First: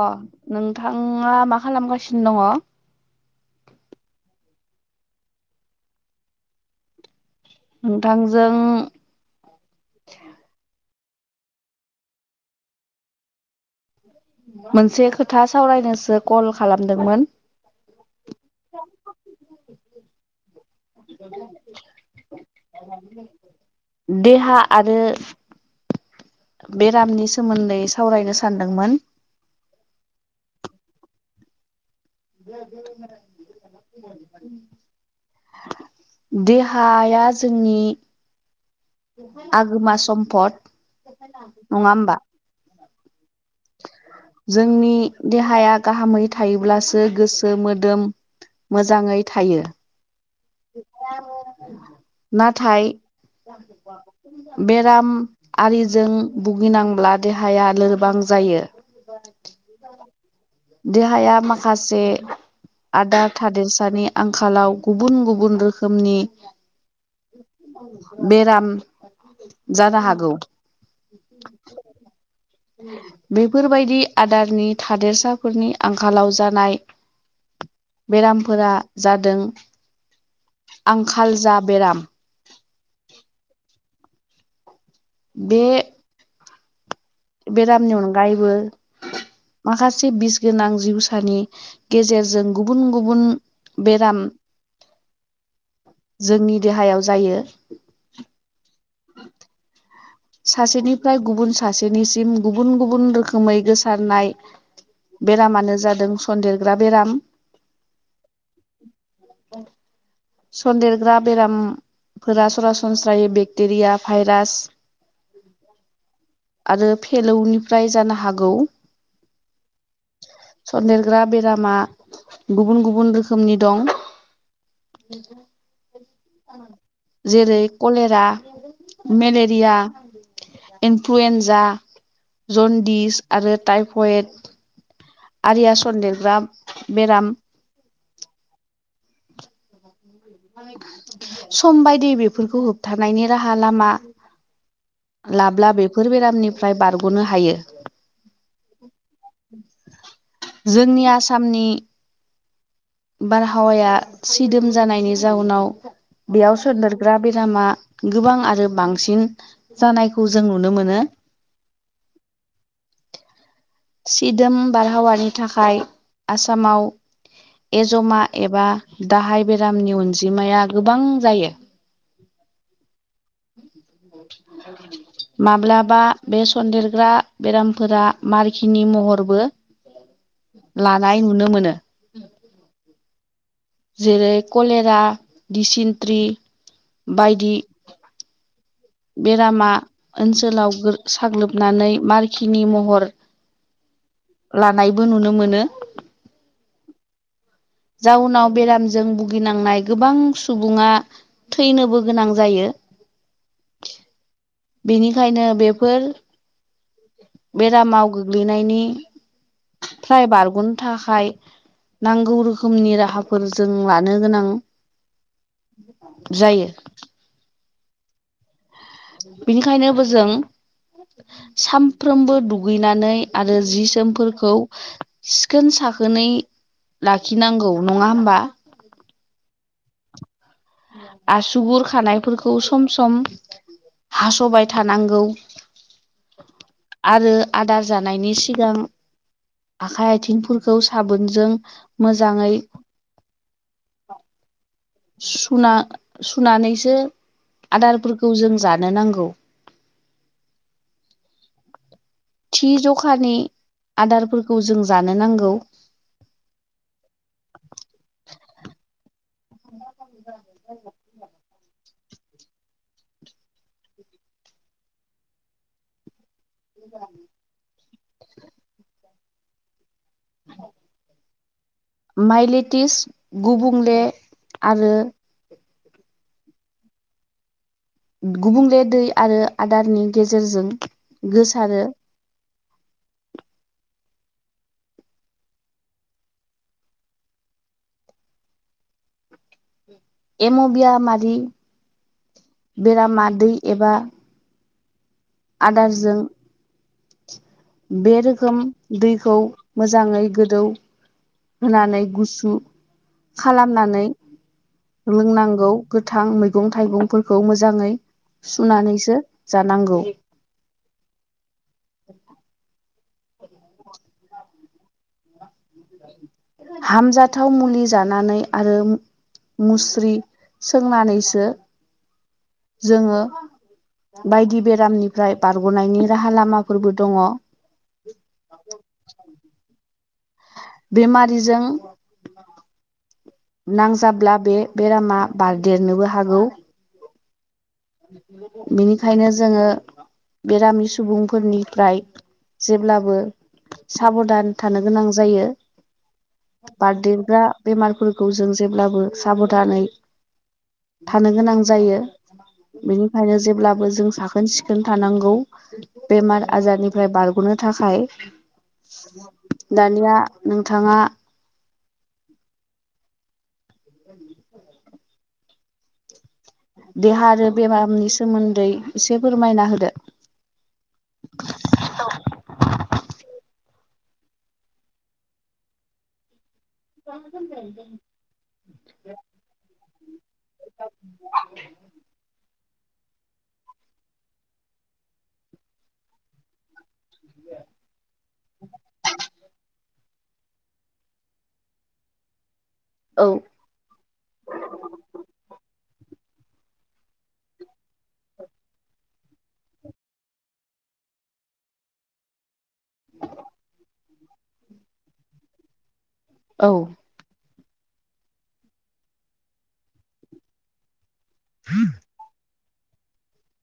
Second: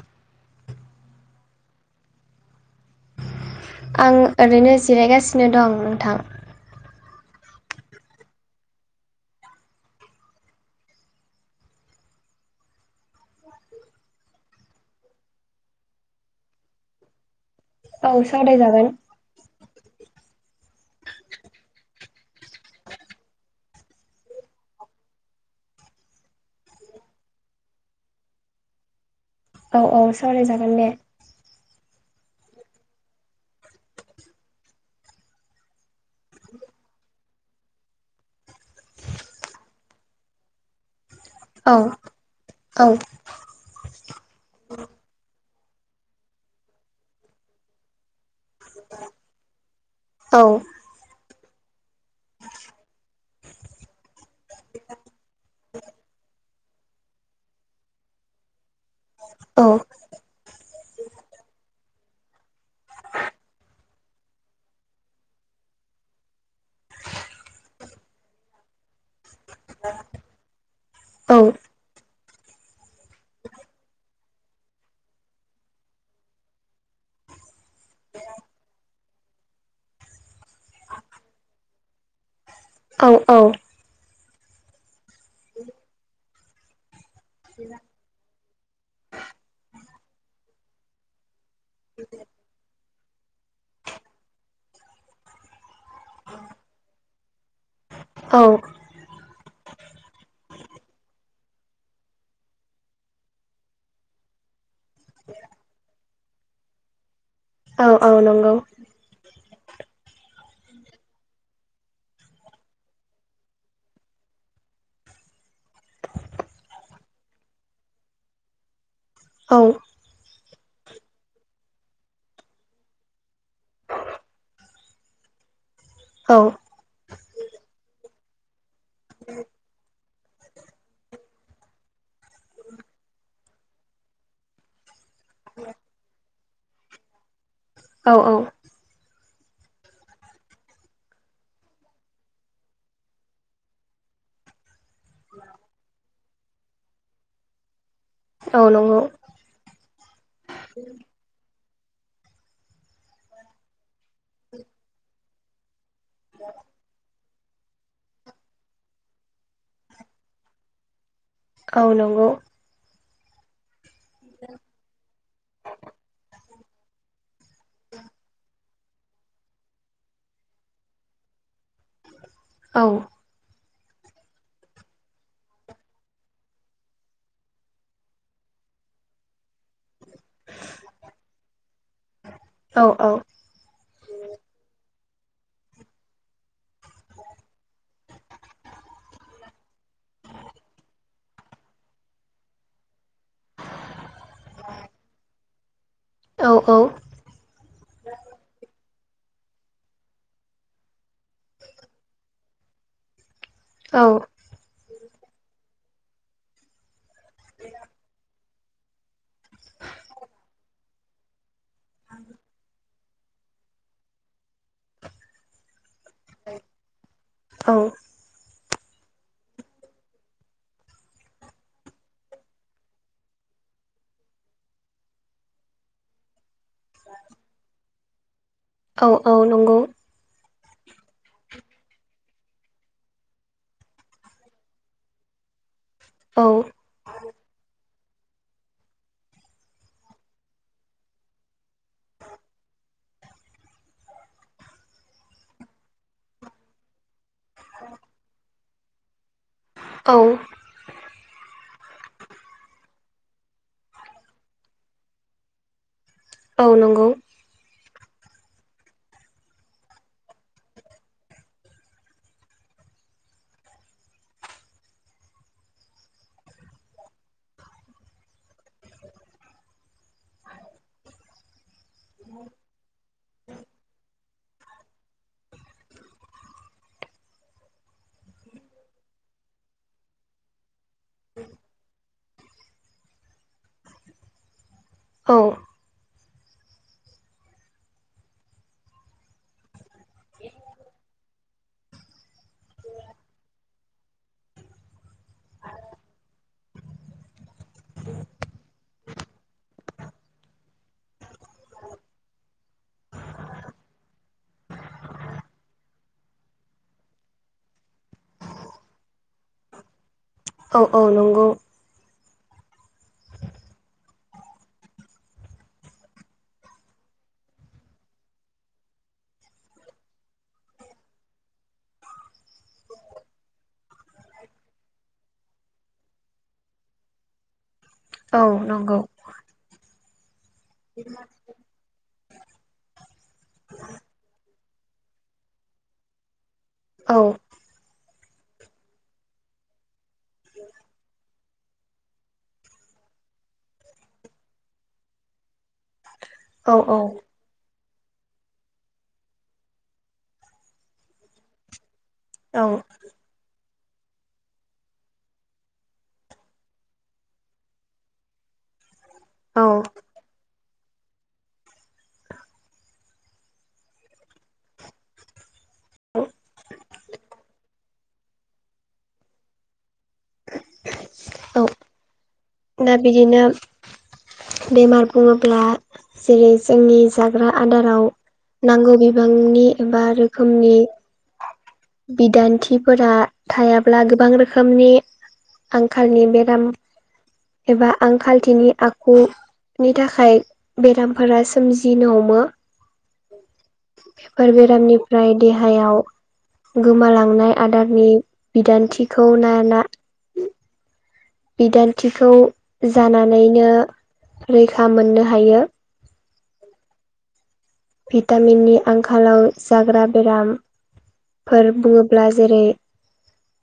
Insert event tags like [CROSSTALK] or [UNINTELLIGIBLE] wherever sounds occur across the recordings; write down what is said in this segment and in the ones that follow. अ नोंथाङा मा खालामगासिनो दङ? आं ओरैनो जिरायगासिनो दं नोंथां। नोंथांजों मोनसे खोथा सावरायनोसो कल खालामदोंमोन। औ सावदाय जागोन। [INAUDIBLE] देहा आरो बेरामनि सोमोन्दै सावरायनो सानदोंमोन औ औ सावरायजागोन दे [INAUDIBLE] देहाया जोंनि आगोमा सम्फद औ नङा ओमबा औ जोंनि देहाया गाहामै थायोब्लासो गोसो मोदोम मोजाङै थायो औ नाथाय बेराम आरिजों भुगिनांब्ला देहाया लोरबां जायो औ देहाया माखासे आदार थादेरसानि आंखालाव गुबुन गुबुन रोखोमनि बेराम जानो हागौ औ बेफोरबायदि आदारनि थादेरसाफोरनि आंखालाव जानाय बेरामफोरा जादों आंखाल जा बेराम औ औ बे बेरामनि अनगायैबो माखासे बिस गोनां जिउसानि गेजेरजों गुबुन गुबुन बेराम जोंनि देहायाव जायो औ सासेनिफ्राय गुबुन सासेनिसिम गुबुन गुबुन रोखोमै गोसारनाय बेरामानो जादों सन्देरग्रा बेराम औ औ नंगौ सन्देरग्रा बेरामफोरा सरासनस्रायै बेक्टेरिया भाइरास आरो फेलौनिफ्राय जानो हागौ औ सनदेरग्रा बेरामा गुबुन गुबुन रोखोमनि दं। औ जेरै कलेरा, मेलेरिया, इनफ्लुयन्जा, जन्दिस आरो टाइफयड आरिया सनदेरग्रा बेराम। औ औ। सम बायदि बेफोरखौ होबथानायनि राहा लामा लाब्ला बेफोर बेरामनिफ्राय बारग'नो हायो। औ नंगौ। जोंनि आसामनि बारहावाया सिदोम जानायनि जाउनाव बेयाव सोदेरग्रा बेरामा गोबां आरो बांसिन जानायखौ जों नुनो मोनो औ नंगौ सिदोम बारहावानि थाखाय आसामाव एजमा एबा दाहाय बेरामनि अनजिमाया गोबां जायो औ माब्लाबा बे सन्देरग्रा बेरामफोरा मारखिनि महरबो लानाय नुनो मोनो। औ औ। जेरै कलेरा, दिसिन्ट्रि बायदि बेरामा ओनसोलाव साग्लोबनानै मारखिनि महर लानायबो नुनो मोनो। औ औ। जाउनाव बेरामजों भुगिनांनाय गोबां सुबुङा थैनोबो गोनां जायो। औ। बेनिखायनो बेफोर बेरामाव गोग्लैनायनि फ्राय बारग'नो थाखाय नांगौ रोखोमनि राहाफोर जों लानो गोनां जायो। औ। बिनिखायनोबो जों सानफ्रोमबो दुगैनानै आरो जि जोमफोरखौ सिखोन साखोनै लाखिनांगौ नङा होमबा? औ औ नंगौ। आसुगुर खानायफोरखौ सम सम हास'बाय थानांगौ औ। आरो आदार जानायनि सिगां आखाइ आथिंफोरखौ साबोनजों मोजाङै [INAUDIBLE] सुना सुनानैसो आदारफोरखौ जों जानो नांगौ। औ। थि जखानि आदारफोरखौ जों जानो नांगौ। औ नंगौ। औ ज ज [INAUDIBLE] माइलेटिस गुबुंले आरो गुबुंले दै आरो आदारनि गेजेरजों गोसारो। औ एम'बिया मादि बेरामा दैै एबा आदारजों बे रोखोम दैखौ मोजाङै गोदौ होनानै गुसु खालामनानै लोंनांगौ गोथां मैगं-थाइगंफोरखौ मोजाङै सुनानैसो जानांगौ। औ औ नंगौ औ [UNINTELLIGIBLE] [INAUDIBLE] [UNINTELLIGIBLE] हामजाथाव मुलि जानानै आरो मुस्रि सोंनानैसो जोङो बायदि बेरामनिफ्राय बारग'नायनि राहा लामाफोरबो दङ। औ नंगौ। बेमारिजों नांजाब्ला बे बेरामा बारदेरनोबो हागौ। औ बेनिखायनो जोङो बेरामि सुबुं फोरनिफ्राय जेब्लाबो साबधान थानो गोनां जायो। औ बारदिंग्रा बेमारफोरखौ जों जेब्लाबो साबधानै थानो गोनां जायो। औ बेनिखायनो जेब्लाबो जों साखोन-सिखोन थानांगौ। बेमार-आजारनिफ्राय बारग'नो थाखाय दानिया नोंथाङा [INAUDIBLE] [INAUDIBLE] देहा आरो बेमारनि सोमोन्दै एसे फोरमायना होदो। औ दा बिदिनो बेमार बुङोब्ला जेरै जोंनि जाग्रा आदाराव नांगौ बिबांनि एबा रोखोमनि बिदान्थिफोरा थायाब्ला गोबां रोखोमनि आंखालनि बेराम एबा आंखालथिनि आखुनि थाखाय बेरामफोरा सोमजिनो हमो औ बेफोर बेरामनिफ्राय देहायाव गोमालांनाय आदारनि बिदान्थिखौ ना ला बिदान्थिखौ जानानैनो रैखा मोननो हायो। औ भिटामिननि आंखालाव जाग्रा बेराम। फोर बुङोब्ला जेरै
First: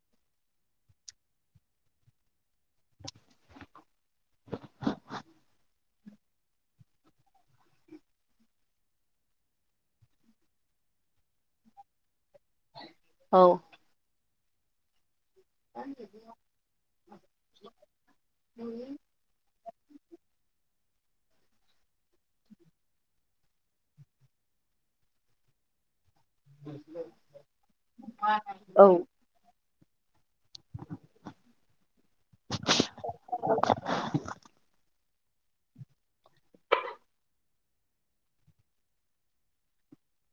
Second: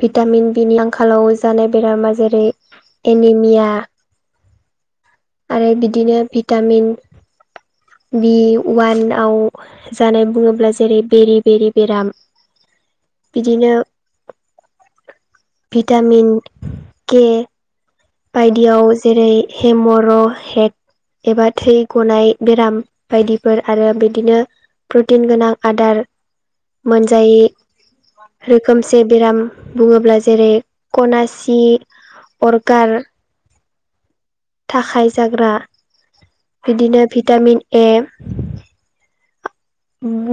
भिटामिन बिनि आंखालाव जानाय बेरामा जेरै एनिमिया। आरो बिदिनो भिटामिन बि वानआव जानाय बुङोब्ला जेरै बेरि-बेरि बेराम औ बिदिनो भिटामिन के बायदियाव जेरै हेमर' हेट एबा थै गनाय बेराम बायदिफोर आरो बिदिनो प्रटिन गोनां आदार मोनजायै औ रोखोमसे बेराम बुङोब्ला जेरै कनासि [INAUDIBLE] दरखार [INAUDIBLE] थाखाय जाग्रा बिदिनो भिटामिन ए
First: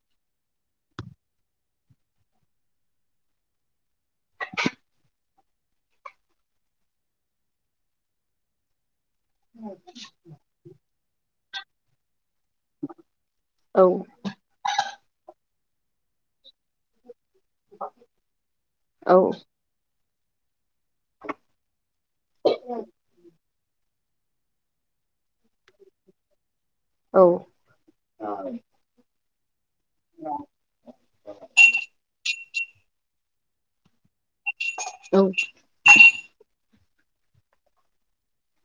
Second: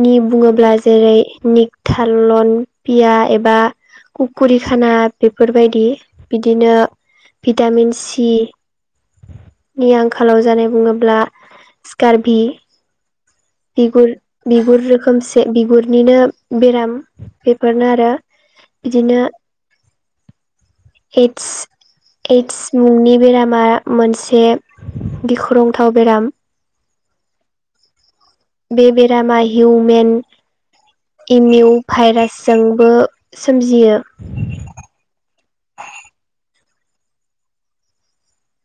नि बुङोब्ला जेरै निकथालन पिया एबा कुकुरि खाना बेफोरबायदि बिदिनो भिटामिन सि नि आंखालाव जानाय बुङोब्ला स्कार भि औ बिगुर बिगुर रोखोमसे बिगुरनिनो बेराम बेफोरनो आरो औ बिदिनो एयदस एयदस मुंनि बेरामा मोनसे गिख्रंथाव बेराम। औ [UNINTELLIGIBLE] बे बेरामा हिउमेन एमिउ भाइरासजोंबो सोमजियो। औ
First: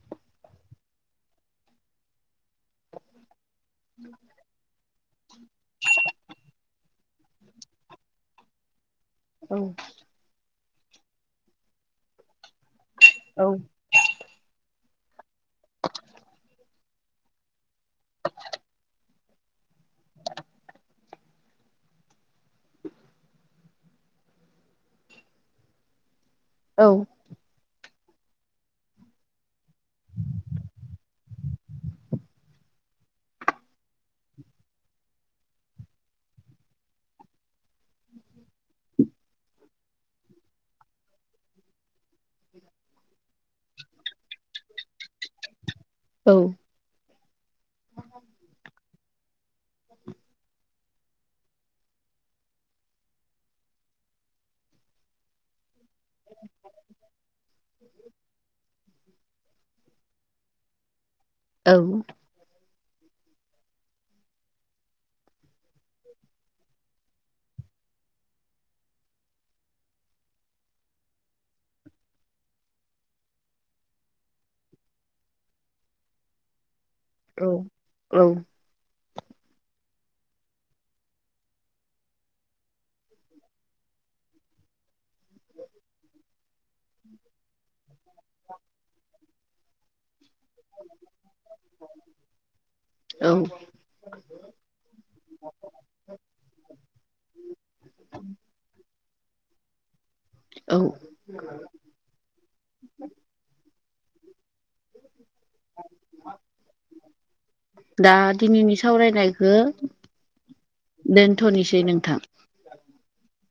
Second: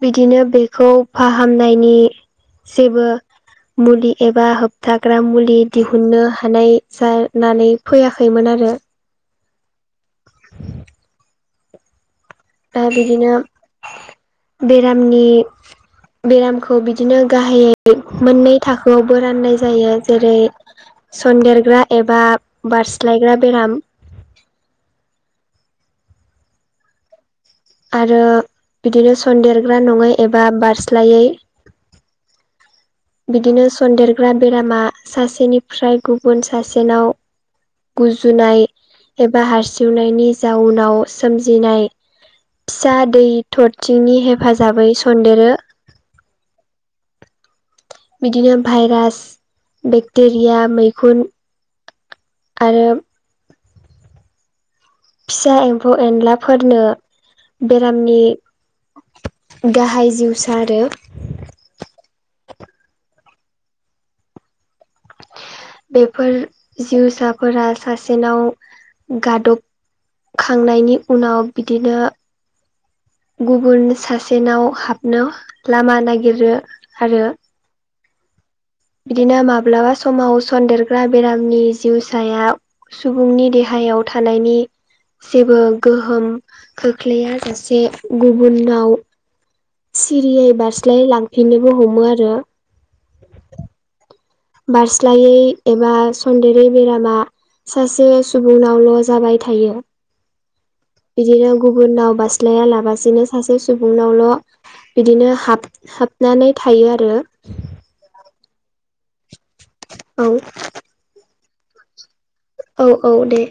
बिदिनो बेखौ फाहामनायनि जेबो मुलि एबा होब थाग्रा मुलि दिहुननो हानाय जानानै फैयाखैमोन आरो औ [INAUDIBLE] दा बिदिनो बेरामनि बेराम खौ बिदिनो गाहायै मोननै थाखोआवबो राननाय जायो जेरै सनन्देरग्रा एबा बारस्लायग्रा बेराम औ आरो बिदिनो सनदेरग्रा नङै एबा बारस्लायै बिदिनो सन्देरग्रा बेरामा सासेनिफ्राय गुबुन सासेनाव गुजुनाय एबा हारसिंनायनि जाउनाव सोमजिनाय फिसा दै थरथिंनि हेफाजाबै सन्देरो औ बिदिनो भाइरास बेक्टेरिया मैखुन आरो फिसा एम्फौ एनलाफोरनो बेरामनि गाहाय जिउ सा आरो औ बेफोर जिउसाफोरा सासेनाव गादब खांनायनि उनाव बिदिनो गुबुन सासेनाव हाबनो लामा नागिरो आरो औ -औ बिदिनो माब्लाबा समाव सन्देरग्रा बेरामनि जिउसाया सुबुंनि देहायाव थानायनि जेबो गोहोम खोख्लैया सासे गुबुननाव सिरियै बारस्लाय लांफिननोबो हमो आरो औ [INAUDIBLE] बारस्लायै एबा सन्देरै बेरामा सासे सुबुंनावल' जाबाय थायो औ बिदिनो गुबुननाव बास्लाया लाबासिनो सासे सुबुंनावल' बिदिनो हाब हाबनानै थायो आरो दा दिनैनि सावरायनायखौ औ दोनथ'निसै नोंथां औ -औ दे